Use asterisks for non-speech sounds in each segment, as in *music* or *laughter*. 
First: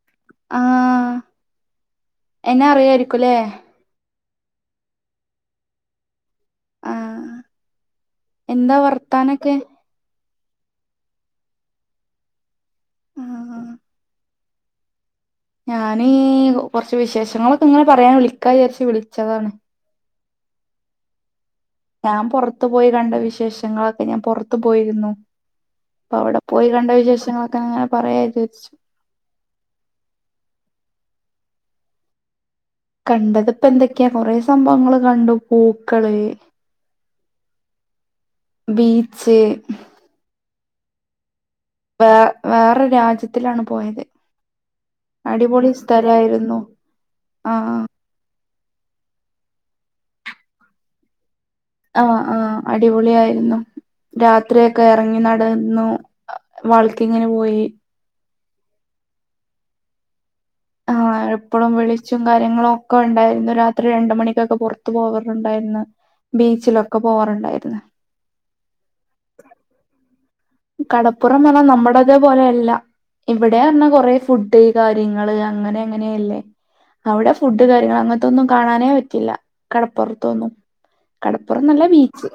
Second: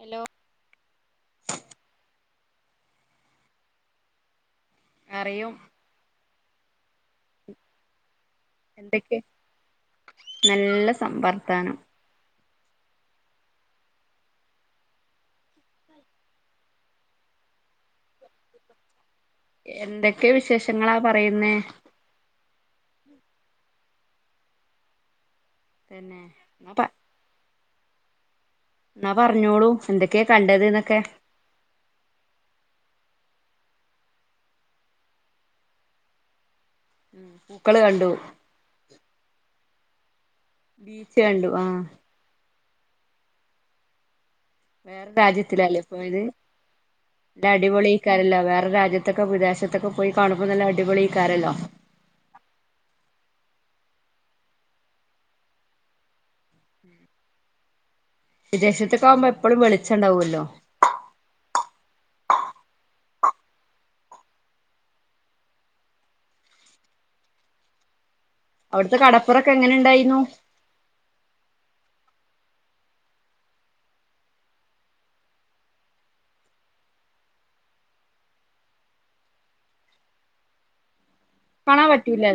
Hello ആഹ എന്നെ അറിയായിരിക്കുല്ലേ അറിയും ആ എന്താ എന്തൊക്കെ വർത്താനൊക്കെ നല്ല സം വർത്താനം ആഹ ആ ഞാനീ കൊറച്ച് വിശേഷങ്ങളൊക്കെ ഇങ്ങനെ പറയാൻ വിളിക്കാചരിച്ച് വിളി എന്തേ ത്തെ വിശേഷങ്ങളാ പറയുന്നേ ഞാൻ പൊറത്തു പോയി കണ്ട വിശേഷങ്ങളൊക്കെ ഞാൻ പൊറത്ത് പോയിരുന്നു അപ്പൊ തന്നെ അവിടെ പോയി എന്നാ പ കണ്ട വിശേഷങ്ങൊക്കെങ്ങനെ പറയാ, വിചാരിച്ചു എന്നാ പറഞ്ഞോളൂ എന്തൊക്കെയാ കണ്ടത് ന്നോക്കെ കണ്ടത് ഇപ്പന്തോക്കെ കൊറേ സംഭവങ്ങള് കണ്ട് പൂക്കള് പൂക്കള് കണ്ടു ബീച്ച് ബീച്ച് കണ്ടു ആഹ് *unintelligible* വേറെ രാജ്യത്തിലാണ് പോയത് വേറെ അടിപൊളി രാജ്യത്തിലല്ലേ ഇപ്പൊ ഇത് സ്ഥലായിരുന്നു ഇത് ആഹ് അടിപൊളിയവതേ രാജ്യത്തൊക്കെ വിദേശത്തൊക്കെ പോയി കാണുമ്പൾ നല്ലഅ ടിപൊളിക്കാരല്ലോ ആആ അടിപൊളി ആയിരുന്നു രാത്രിയൊക്കെ ഇറങ്ങി നടന്നു വാക്കിങ് പോയി വിദേശത്തക്കാവുമ്പോ എപ്പോഴും വെളിച്ചണ്ടാവുമല്ലോ ആ എപ്പോഴും വെളിച്ചും കാര്യങ്ങളും ഒക്കെ ഉണ്ടായിരുന്നു രാത്രി രണ്ട മണിക്കൊക്കെ പുറത്തു പോവാറുണ്ടായിരുന്നു ബീച്ചിലൊക്കെ പോവാറുണ്ടായിരുന്നു അവിടുത്തെ കടപ്പുറൊക്കെ എങ്ങനെ ഉണ്ടായിരുന്നു കടപ്പുറം പറഞ്ഞാ നമ്മടതേ പോലെയ അല്ല ഇവിടെ പറഞ്ഞാ കൊറേ ഫുഡ് കാര്യങ്ങള് അങ്ങനെ അങ്ങനെയല്ലേ അവിടെ ഫുഡ് കാര്യങ്ങ അങ്ങനത്തൊന്നും കാണാനേ പറ്റില്ല കടപ്പുറത്തൊന്നും കടപ്പുറം നല്ല കാണാൻ ബീച്ച് പറ്റൂല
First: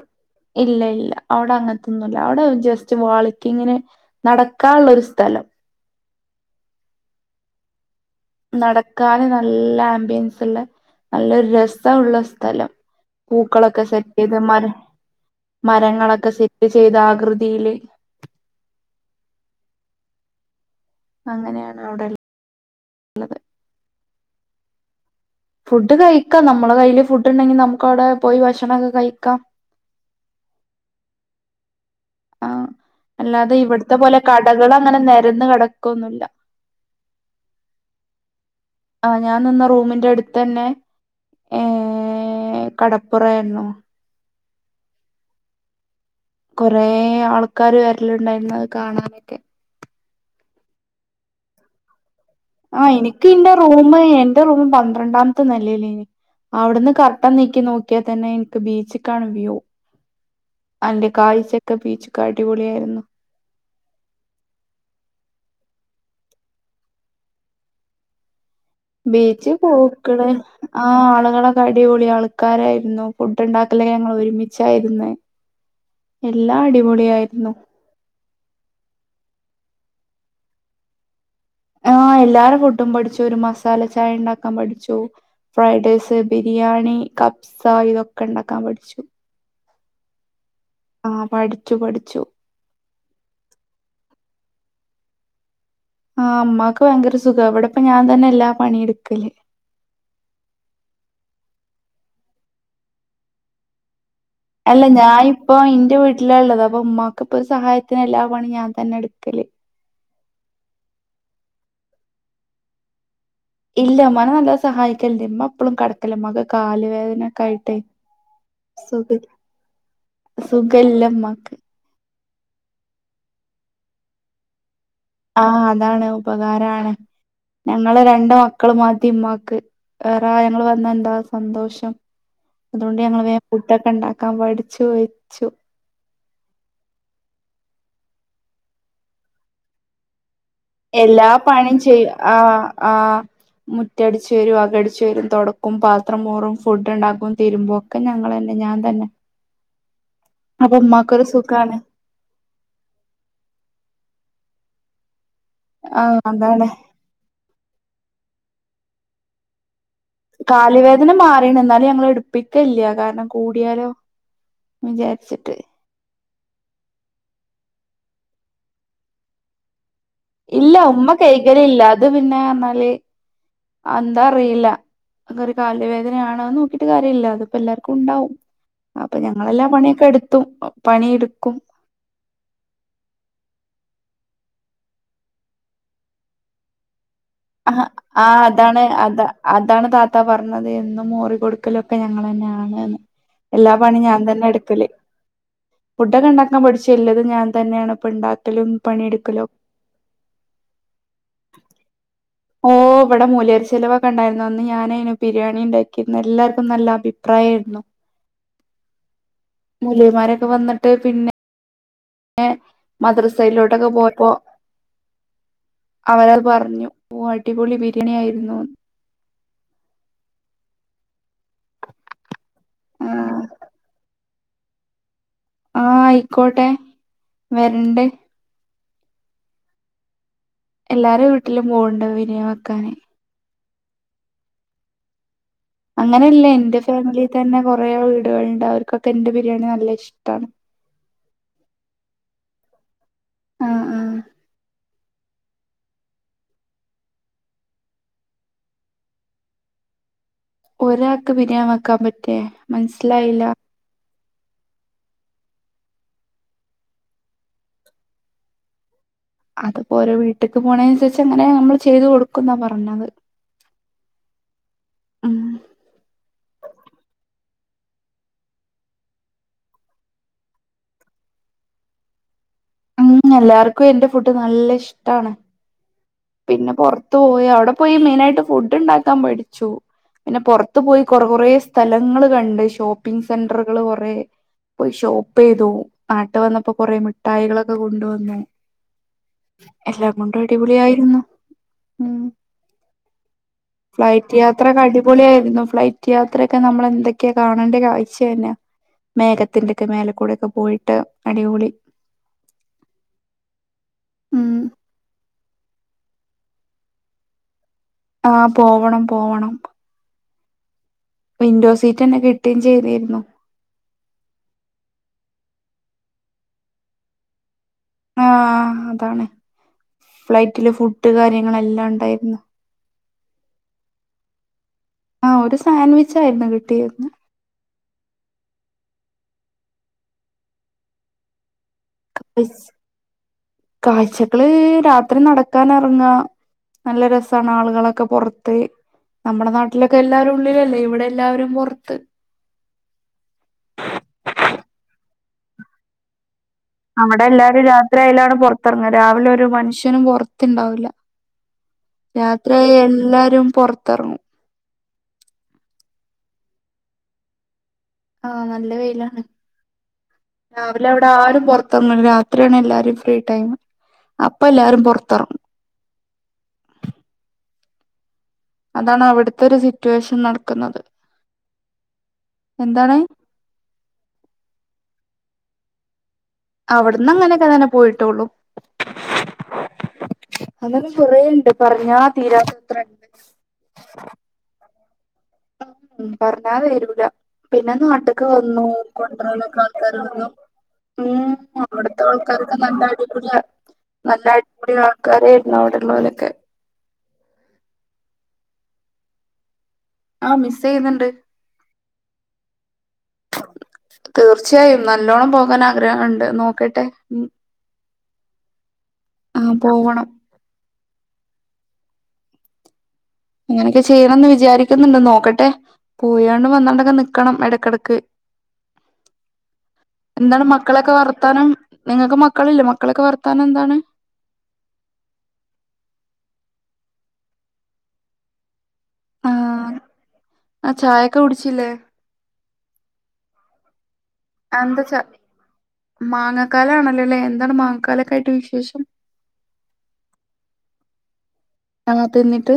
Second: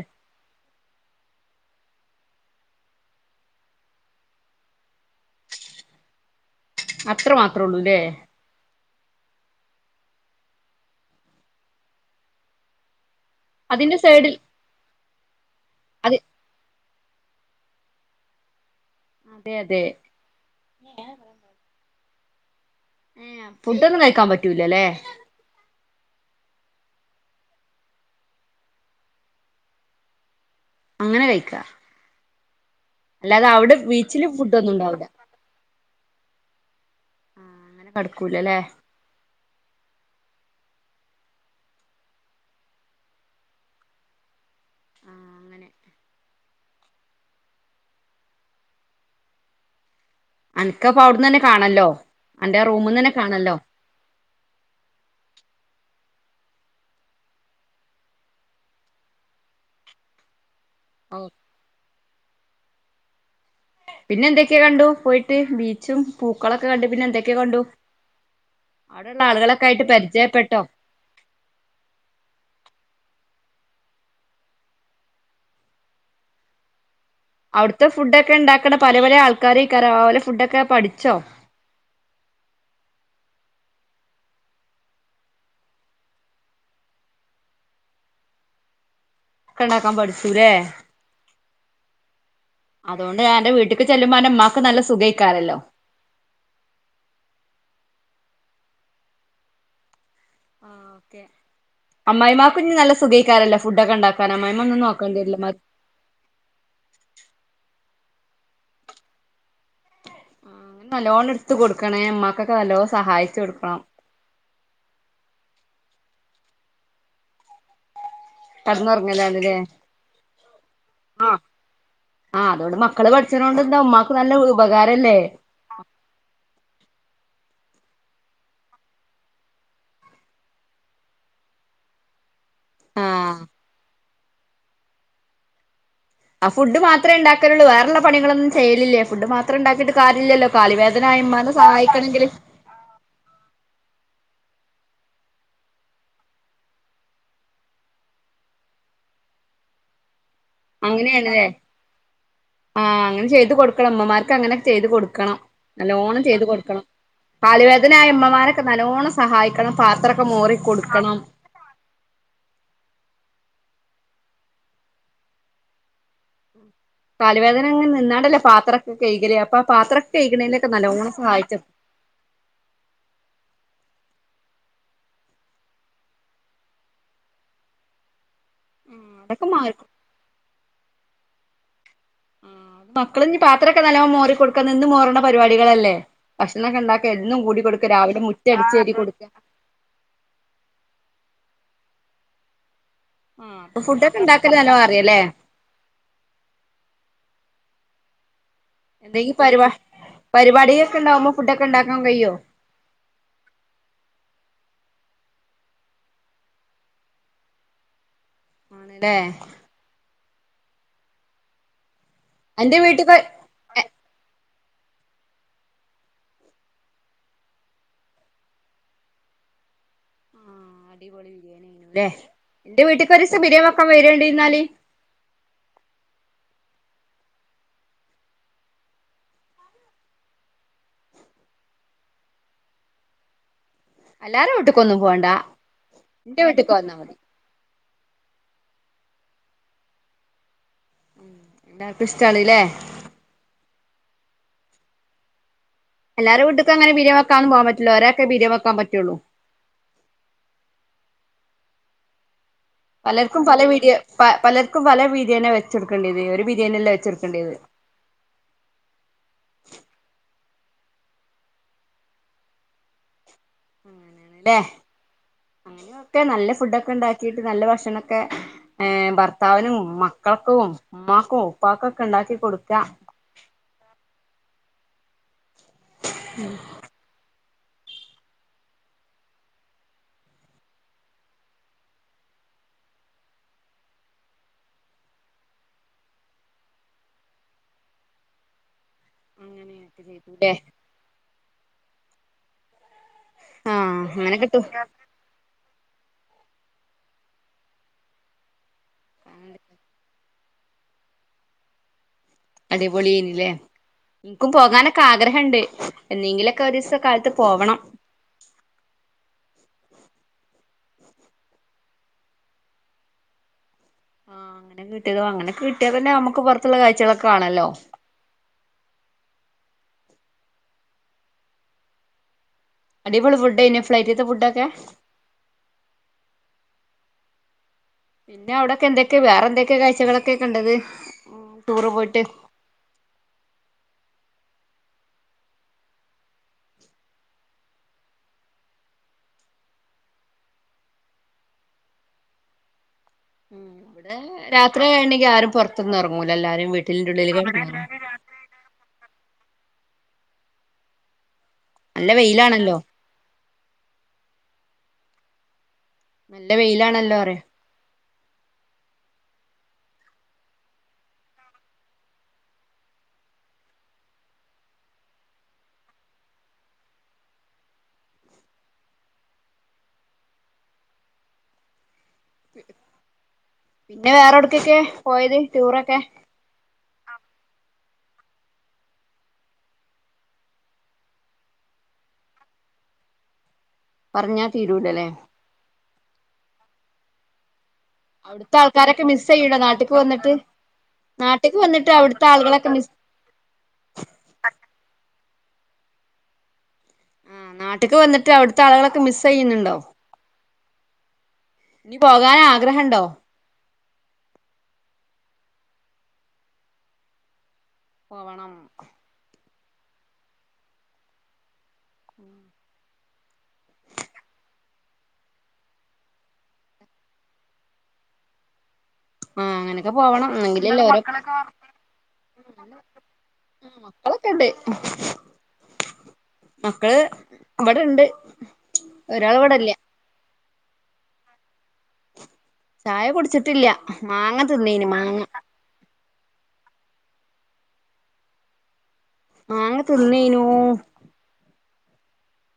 ഇല്ല ഇല്ല അവിടെ അങ്ങത്തെ ഒന്നുല്ല അവിടെ *unintelligible* വാളിക്ക്ങ്ങ്ന് നടക്കാനുള്ളൊരു സ്ഥലം അത്ര മാത്രം ഒള്ളൂല്ലേ നടക്കാന് നല്ല ആംബിയൻസ്ള്ള നല്ലോരു രസ ഉള്ള സ്ഥലം പൂക്കളൊക്കെ അതിന്റെ സെറ്റ് സൈഡിൽ ചെയ്ത് അത് മരങ്ങളൊക്കെ സെറ്റ്ചെയ്ത് ചെയ്ത ആകൃതിയിലേ അതെ അതെ അങ്ങനെയാണ് അവിടെല്ലാം ഹേ ഫുഡ്കഴിച്ചോ കാണാൻ പറ്റൂലല്ലേ ഫുഡ് കഴിക്കാം നമ്മളെ കയ്യിൽ ഫുഡ് ഉണ്ടെങ്കിൽ നമുക്ക് അവിടെ പോയി ഭക്ഷണംമൊക്കെ കഴിക്കാം അങ്ങനെ കഴിക്കാ ആ അല്ലാതെ അവിടെ ഇവിടത്തെ പോലെ ബീച്ചില് കടകൾ ഫുഡൊന്നും അങ്ങനെ ഉണ്ടാവൂല നിരന്ന് കെ - ക്കൊന്നു ല്ല കടക്കൂലല്ലേ ആ ഞാൻ നിന്ന റൂമിന്റെ അടുത്ത് തന്നെ ഏ കടപ്പുറ ആരുന്നുോ ആ അങ്ങനെ *unintelligible* കൊറെ ആൾക്കാാര് വരലുണ്ടായിരുന്നു അത് കാണാനൊക്കെ അനക്കപ്പ അവിടന്ന് ന്നെ കാണല്ലോ അന്റെ ആഹ് റൂമിന്ന് തന്നെ എനിക്ക് എന്റെ കാണല്ലോ റൂമ്, എന്റെ റൂം പന്ത്രണ്ടാമത്തെ നിലയില്. അവിടുന്ന് കർട്ടൻ നീക്കി നോക്കിയാൽ തന്നെ എനിക്ക് ബീച്ചിൽ കാണും വ്യു. അന്റെ ഓ കാഴ്ചക്കെ ബീച്ച്. അടിപൊളിയായിരുന്നു. പിന്നെ എന്തൊക്കെയാ കണ്ടു, പോയിട്ട് ബീച്ചും പൂക്കളൊക്കെ കണ്ട് പിന്നെ എന്തൊക്കെയാ കണ്ടു. അവിടെള്ള ബീച്ചിൽ ആളുകളൊക്കെ ആയിട്ട് പൂക്കള്, പരിചയപ്പെട്ടോ ആ ആളുകളൊക്കെ അടിപൊളി ആൾക്കാരായിരുന്നു. ഫുഡ് ഉണ്ടാക്കല് ഞങ്ങൾ ഒരുമിച്ചായിരുന്നു എല്ലാം അടിപൊളിയായി. അവിടുത്തെ ഫുഡെക്കെ ഇണ്ടാക്കണ പല പല ആൾ കറി *unintelligible* ഫുഡൊക്കെ പഠിച്ചോ ആഎല്ലാരും ഫുഡും പഠിച്ചു ഒരു മസാല ചായ ഉണ്ടാക്കാൻ പഠിച്ചു ഫ്രൈഡ് റൈസ് ബിരിയാണി കബ്സ ഇതൊക്കെ ഉണ്ടാക്കാൻ പഠിച്ചു. ഇണ്ടക്കാൻ പഠിച്ചുല്ലേ ക്കെ പഠിച്ചു അതുകൊണ്ട് ഞാനെന്റെ വീട്ടിക്ക് ചെല്ലുമ്പോ ഇന്റെ ഉമ്മാക്ക് നല്ല സുഖമായിക്കാറല്ലോ ആ അമ്മാക്ക് ഭയങ്കര സുഖം അവിടെപ്പ ഞാൻ തന്നെ എല്ലാ പണിയ എടുക്കല് അമ്മായിമാർക്കും ഇനി നല്ല സുഖക്കാരല്ലോ ഫുഡൊക്കെ ഉണ്ടാക്ക അല്ല ഞാൻ ഇപ്പ എന്റെ വീട്ടിലള്ളത് അപ്പൊ ഉമ്മാക്ക് ഇപ്പോ സഹായത്തി ന് എല്ലാ പണി ഞാൻ തന്നാ എടുക്കല് ആ നല്ലോണം എടുത്ത് കൊടുക്കണേ ഉമ്മക്കൊക്കെ നല്ലോണം സഹായിക്ക ഇല്ല ഉമ്മാനെ നല്ല സഹായിക്കലണ്ട് ഉമ്മ എപ്പോഴും കടക്കലമ്മാക്ക് കാല് വേദനൊക്കെ ആയിട്ടേ സുഖ കടന്നുറങ്ങലാണ്ല്ലേ സുഖല്ലമാക്ക് ആഹ് അതൊണ്ട് മക്കള് പഠിച്ചതൊണ്ട്ന്താ ഉമ്മാക്ക് നല്ല ഉപകാര ആ അതാണ് ഉപകാരാണ് ഞങ്ങള് രണ്ട് മക്കളും മതി ഉമ്മാക്ക് വേറെ ഞങ്ങള് വന്ന എന്താ സന്തോഷം അതുകൊണ്ട് ഞങ്ങള് ആഹ് വേഗം ഫുഡൊക്കെ ഉണ്ടാക്ക ക്കാൻ പഠിച്ചു വച്ചു ആ ഫുഡ് മാത്ര ഉണ്ടാക്കാനുള്ളൂ വേറുള്ള പണികളൊന്നും ചെയ്യലില്ലേ ഫുഡ് മാത്രേ ഉണ്ടാക്കിട്ട് കാര്യല്ലല്ലോ കാലുവേദനായ എല്ലാ ഇമ്മാനെ പണിയും ചെയ്യും സഹായിക്കണെങ്കില് ആ ആ മുറ്റടി വരും അകടിച്ചു വരും തുടക്കും പാത്രംമോറും ഫുഡ് ഉണ്ടാകും തീരുമ്പോ ഒക്കെ ഞങ്ങൾ തന്നെ ഞാൻ തന്നാ അങ്ങനെയണല്ലേ ആ അങ്ങനെ ചെയ്ത് കൊടുക്കണം അമ്മമാർക്ക് അങ്ങനെ പ ചെയ്ത് കൊടുക്കണം ആഹ് നല്ലോണം ചെയ്ത് അതാണ് കൊടുക്കണം കാലുവേദനയമ്മമാരൊക്കെ നല്ലോണം സഹായിക്കണം പാത്രൊക്കെ മോറി കാല് വേദന കൊടുക്കണം മാറീണ് എന്നാലും ഞങ്ങള് എടുപ്പിക്കല്ല കാരണം കൂടിയാലോ വിചാരിച്ചിട്ട് കാല് വേദനങ്ങനെ നിന്നാണ്ടല്ലേ പാത്രക്കെ കഴകല് അപ്പൊ ആ പാത്രം ഇല്ല ഉമ്മ കൈകലില്ല അത് പിന്നെ പറഞ്ഞാല് എന്താ അതറിയില്ല അങ്ങെ ഒരു കാല് വേദനയാണെന്ന് നോക്കിട്ട് കാര്യമില്ല അതിപ്പോ എല്ലാർക്കും ഉണ്ടാവും അപ്പൊ അതൊക്കെ ഞങ്ങളെല്ലാം മാറി പണിയൊക്കെ എടുത്തും പണി എടു ക്കും മക്കളും ഇ പാത്രമൊക്കെ നല്ലോ മോറി കൊടുക്ക ഇന്ന് മോറണ പരിപാടികളല്ലേ ഭക്ഷണക്കെ ഇണ്ടാക്ക ആ അതാണ് അത കൊടുക്ക അതാണ് താത്ത പറഞ്ഞത് എന്നും ഓറികൊടുക് പക്കലൊക്കെ ഞങ്ങൾ തന്നെയാണ്ന്ന് എല്ലാ അപ്പൊ പണി ഫുഡൊക്കെ ഞാൻ തന്നെ ഉണ്ടാക്കല് നല്ലോം എടുക്കല് അറിയല്ലേ ഫുഡൊക്കെ ഉണ്ടാക്കാൻ പടിച്ചല്ലത് ഞാൻ തന്നെയാണ് പ്പണ്ടാക്ക എന്തെങ്കി പരിപാ പരിപാടിക ഒക്കെ ഉണ്ടാകുമ്പോ ഫുഡ് ഒക്കെ ഉണ്ടാക്കാൻ കയിയോ ഓ ഇവിടെ മോലിയാർ ചെലവൊക്കെ ഉണ്ടായിരുന്നു അന്ന് ഞാനയ്ന് ബിരിയാണി ഉണ്ടാക്കിർന്ന് എല്ലാർക്കും നല്ല അഭിപ്രായായിരുന്നു. ആണല്ലേ മൂലിയാമാരൊ വന്നിട്ട് പിന്നെ അന്റെ വീട്ടിക്ക് ആഹ് മദ്രസയിലോട്ടൊക്കെ പോയപ്പോ അവരാൽ പറഞ്ഞു ഓ അടിപൊളി ബിരിയാണി ആയിരുന്നുന്ന്. ആ അടിപൊളി ബിരിയാണിയായിരുന്നു ലേ എന്റെ വീട്ടിക്കൊരീസം ആഹ് ബിരിയാണി വെക്കാൻ വരോണ്ടി ന്നാല് ആ അയിക്കോട്ടെ വരണ്ട് എല്ലാരെ വീട്ടിലും പോവുണ്ട് ബിരിയാണി വെക്കാന്. എല്ലാരെ വീട്ടിക്കൊന്നും പോണ്ട അങ്ങനെയല്ലേ വീട്ടിക്ക് എന്റെ വന്നാ മതി ഫാമിലി തന്നെ കൊർ കുറേ വീടുകളുണ്ട് അവർക്കൊക്കെ എന്റെ ബിരിയാണി നല്ല ഇഷ്ടമാണ്. എല്ലാവർക്കും ഇഷ്ട്ടാണ് ലെ ആഹ് ആഹ്. എല്ലാരും വീട്ടക്കങ്ങനെ *unintelligible* വെക്കാന്നന്ന് പോകാൻ പറ്റില്ലോ ഒരൊക്കെ *unintelligible* വെക്കാൻ പറ്റുള്ളു. ഒരാൾക്ക് *unintelligible* വക്കാൻ പറ്റേ പലർക്കും മനസ്സിലായില്ല പല വീഡിയ പ പലർക്കും പല ബിരിയാണിയ വെച്ചെടുക്കേണ്ടത് ഒരു ബിരിയാണില്ലാം വെച്ചെടുക്കേണ്ടിയത്. അത്പ്പോ ഓരോ വീട്ടക്ക് പോണ അനുസരിച്ച് അങ്ങനെ നമ്മള് ചെയ്ത് കൊടുക്കും ന്നാ പറഞ്ഞത്. അങ്ങനെയണല്ലേ ഉം അങ്ങനെയൊക്കെ നല്ല ഫുഡൊക്കെ ഉണ്ടാക്കി നല്ല ഭക്ഷണൊക്കെ ഭർത്താവിനും മക്കൾക്കും ഉമ്മാക്കും ഉപ്പക്കോക്കെ ഉണ്ടാക്കി കൊടുക്കാ ഉം എല്ലാർക്കും എന്റെ ഫുഡ് നല്ല ഇഷ്ടാണ്. പിന്നെ പുറത്ത് പോയ അവിടെ പോയി മെയിനായിട്ട് ഫുഡ് ഉണ്ടാക്കാൻ പടിച്ചു പിന്നെ പുറത്ത് പോയി കൊറ കൊറേ സ്ഥലങ്ങൾ കണ്ട് ഷോപ്പിങ്ങ് സെന്ററുകൾ കൊറേ പോയി ഷോപ്പ് ചെയ്തു നാട്ട് വന്നപ്പോ കൊറേ മിഠായികള് ക്കെ കൊണ്ടു വന്നു. അങ്ങനെയൊക്കെ എല്ലാം കൊണ്ടും ചെയ്തുല്ലേ അടിപൊളിയായിരുന്നു ഉം. ആഹ് ഫ്ലൈറ്റ് അങ്ങനെ കിട്ടും യാത്ര അടിപൊളിയായിരുന്നു ഫ്ലൈറ്റ് ക യാത്രയൊക്കെ നമ്മളെന്തൊക്കെയാ കാണേണ്ട കാഴ്ച തന്നെ. മേഘത്തിന്റെക്കെ മേലക്കൂടെക്കെ പോയിട്ട് അടിപൊളി. അടിപൊളിയേനില്ലേ ഇക്കും ഉം പോകാനൊക്കെ ആഗ്രഹണ്ട്. എന്തെങ്കിലൊക്കെ ഒരു ദിവസം കാലത്ത് പോവണം ആഹ് പോവണം പോവണം വിൻഡോ സീറ്റ് തന്നെ കിട്ടുകയും ചെയ്തിരുന്നു ആഹ് അങ്ങനെ കിട്ടിയതോ അങ്ങനെ കിട്ടിയാൽതന്നെ നമ്മക്ക് പുറത്തുള്ള കാഴ്ചകളൊക്കെ കാണല്ലോ ആ അതാണ് ഫ്ലൈറ്റില് ഫുഡ് കാര്യങ്ങളെല്ലാം ഉണ്ടായിരുന്നു അടിപൊളി ഫുടെന്നെയാ ഫ്ലൈറ്റത്തെ ഫുടൊക്കെ. ആ ഒരു സാൻവിച് ആയിരുന്നു കിട്ടിരുന്ന്. പിന്നെ അവിടൊക്കെ എന്തൊക്കെയ വേറെ എന്തൊക്കെയെ കാഴ്ചകളൊക്കെ കണ്ടത്? ടൂറ് പോയിട്ട് കാ കാഴ്ച മക്കള് രാത്രി നടക്കാൻ ഇറങ്ങ, നല്ല രസമാണ് ആളുകളൊക്കെ പുറത്ത് നമ്മുടെ നാട്ടിലൊക്കെ എല്ലാവാരും ഉള്ളിലല്ലേ ഇവിടെ എല്ലാവരും പുറത്ത്. ഉ ഇവിടെ രാത്രി ആണെങ്കിൽ ആരും പുറത്തന്ന് ഇറങ്ങൂല. എല്ലാരും വീട്ടിലിന്റെ അവിടെ ഉള്ളിൽ എല്ലാരും കിടന്നോളും രാത്രിയാലാണ് പുറത്തിറങ്ങത് രാവിലെ ഒരു മനുഷ്യ നും പുറത്തണ്ടാവില്ല നല്ല യാത്രയ വെയിലാണല്ലോ എല്ലാരും പൊറത്തറങ്ങും നല്ല വെയിലാണല്ലോ അറ ആ നല്ല വെയിലാണ് രാവിലെ അവിടെ ആരും പൊറത്തിറങ്ങല രാത്രിയാണ് എല്ലാരും ഫ്രീ ടൈം അപ്പൊ എല്ലാരും പൊറത്തിറങ്ങും അതാണ് അവിടുത്തെ ഒരു സിറ്റുവേഷൻ നടക്കുന്നത് എന്താണ് പിന്നെ വേറെടക്കൊക്കെയ പോയത് ടൂറൊക്കെ അവിടന്ന് അങ്ങനൊക്കെ അങ്ങനെ പോയിട്ടുള്ളു, അങ്ങനെ കൊരെണ്ട് പറഞ്ഞ തീരാതത്രെ. പറഞ്ഞാ തീരി *unintelligible* ലെ ഉ പറഞ്ഞാ വരൂല പി പിന്നെ നാട്ടൊക്കെ അവിടുത്തെ വന്നു ആൾക്കാരൊക്കെ മിസ് ചെയ്യൂലേ കൊണ്ടൊക്കെ നാട്ട്ക്ക് ആൾക്കാർ വന്നു വന്നിട്ട് ഉ നാട്ട്ക്ക് വന്നിട്ട് അവിടുത്തെ ആൾക്കാരൊക്കെ ആളുകളൊക്കെ നല്ല മിസ് അടിപൊളിയ നല്ല അടിപൊളി ആൾക്കാര് അവിടുള്ളോരൊക്കെ ആ നാട്ടേക്ക് വന്നിട്ട് അവിടുത്തെ ആളുകളൊക്കെ മിസ് ചെയ്യുന്നുണ്ടോ ആ മിസ് ചെയ്യുന്നുണ്ട് ഇനി പോകാൻ ആഗ്രഹണ്ടോ തീർച്ചയായും നല്ലോണം പോ ആഗ്രഹമുണ്ട് നോക്കട്ടെ മ് പോവണം ആ പോവണം *inaudible* അങ്ങനെയൊക്കെ ചെയ്യണന്ന് വിചാരിക്കുന്നുണ്ട് നോക്കട്ടെ പോയണ്ട് വന്നണ്ടൊക്കെ നിക്കണം ഇടക്കിടക്ക് ആഹ അങ്ങനൊക്കെ പോവണം എന്നെങ്കിലലെ മക്കളൊക്കെ വർത്താനം നിങ്ങക്ക് മക്കളില്ലേ മക്കളൊക്കെ വർത്താനം എന്താണ് മക്കളൊക്കെണ്ട് മക്കള് ഇവിടെണ്ട് ഒരാൾ ആഹ് ഇവിടില്ല ആ ചായൊക്കെ കുടിച്ചില്ലേ ചായ കുടിച്ചിട്ടില്ല മാങ്ങതിന്നയ്ന് മാങ്ങ മാങ്ങക്കാലണല്ലോല്ലേ എന്താണ് മാങ്ങക്കാലായിട്ട് വിശേഷം മാങ്ങതിന്നെനൂ അങ്ങ തിന്നിട്ട്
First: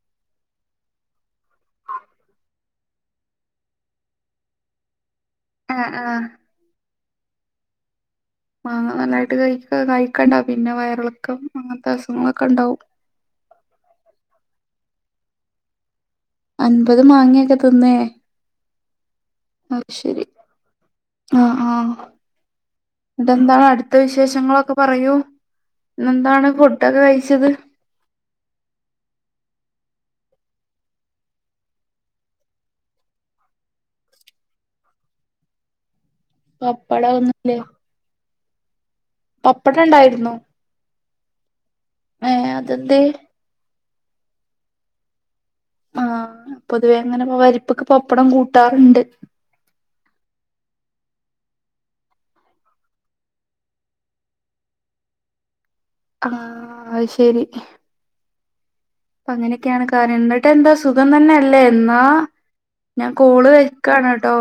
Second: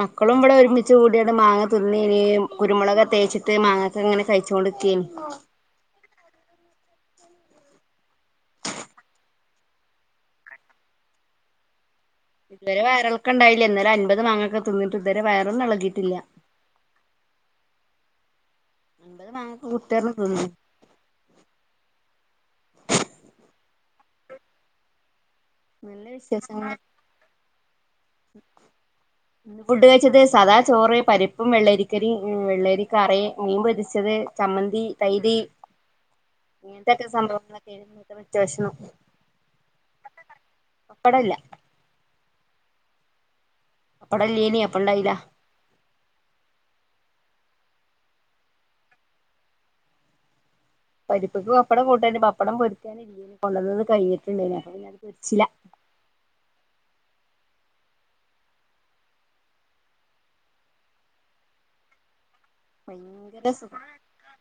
മക്കളും ഇവിടെ ഒരുമിച്ച് കൂടിയാണ് മാങ്ങ തിന്നീൻ കുരുമുളക് തേച്ചിട്ട് മാങ്ങൊക്കെ ഇങ്ങനെ കഴിചോണ്ടിരിക്കുകയാണ് ആഹ ആഹ മാങ്ങനന്നായിട്ട് കയിക്ക് കയ്ക്കണ്ട പിന്നെ വയറളക്കം അങ്ങ ഇതുവരെ വയറിളക്കം ഇണ്ടായില്ല ഇന്നലെ അമ്പപത് മാങ്ങൊക്കെ തി ഇതുവരെ വയറൊന്നും ഇളകിയിട്ടില്ല. അൻപത് മാങ്ങയൊക്കെ തിന്നേ? അൻപത് മാങ്ങൊക്കെ ആഹ് കുത്തിർന്ന് ശരി തിന്ന് ആഹ് ആഹ്. ഇതെന്താണ് അടുത്ത വിശേഷങ്ങളൊക്കെ പറയൂ. നല്ല ഇന്നെന്താണ് വിശേഷങ്ങൾ ഫുഡോക്കെ കഴിച്ചത്? ഫുഡ് കഴിച്ചത് സാദാ ചോറ് പരിപ്പും വെള്ളരിക്കരി വെള്ളരിക്കറ മീൻ പൊരിച്ചത് ചമ്മന്തി തൈര്. പപ്പട ഇങ്ങനതൊക്കെ ഒന്നുല്ലേ സംഭവങ്ങളൊക്കെ *unintelligible* സ്റ്റേഷന പപ്പടം ഇണ്ടായിരുന്നു. പപ്പടല്ല. ഏ അതെന്തേ? പപ്പടം ഇല്ലേനി അപ്പ ഉണ്ടായില്ല. ആഹ് പൊതുവേ അങ്ങനെ *unintelligible* പപ്പടം കൂട്ടാറുണ്ട്. *unintelligible* ആഹ് അത്ശരി അപ്പ അങ്ങനെയൊക്കെയാണ് കാര്യങ്ങള് എന്നിട്ട് എന്താ സുഖം തന്നെയല്ലേ എന്നാ ഞാൻ കോൾ ഭയങ്കര സുഖം വെക്കാണ് ട്ടോ.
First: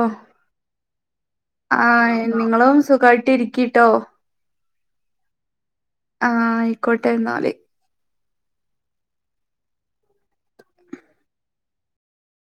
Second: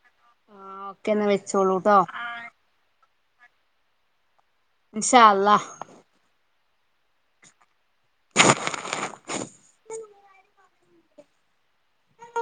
ആഹ് ഓക്കെ എന്നാ വെച്ചോളൂട്ടോ ആഹ് നിങ്ങളും സുഖമായി ഇട്ടിരിക്കട്ടോ. ഇൻശാ അല്ലാഹ്. ആഹ് ആയിക്കോട്ടെ എന്നാല്.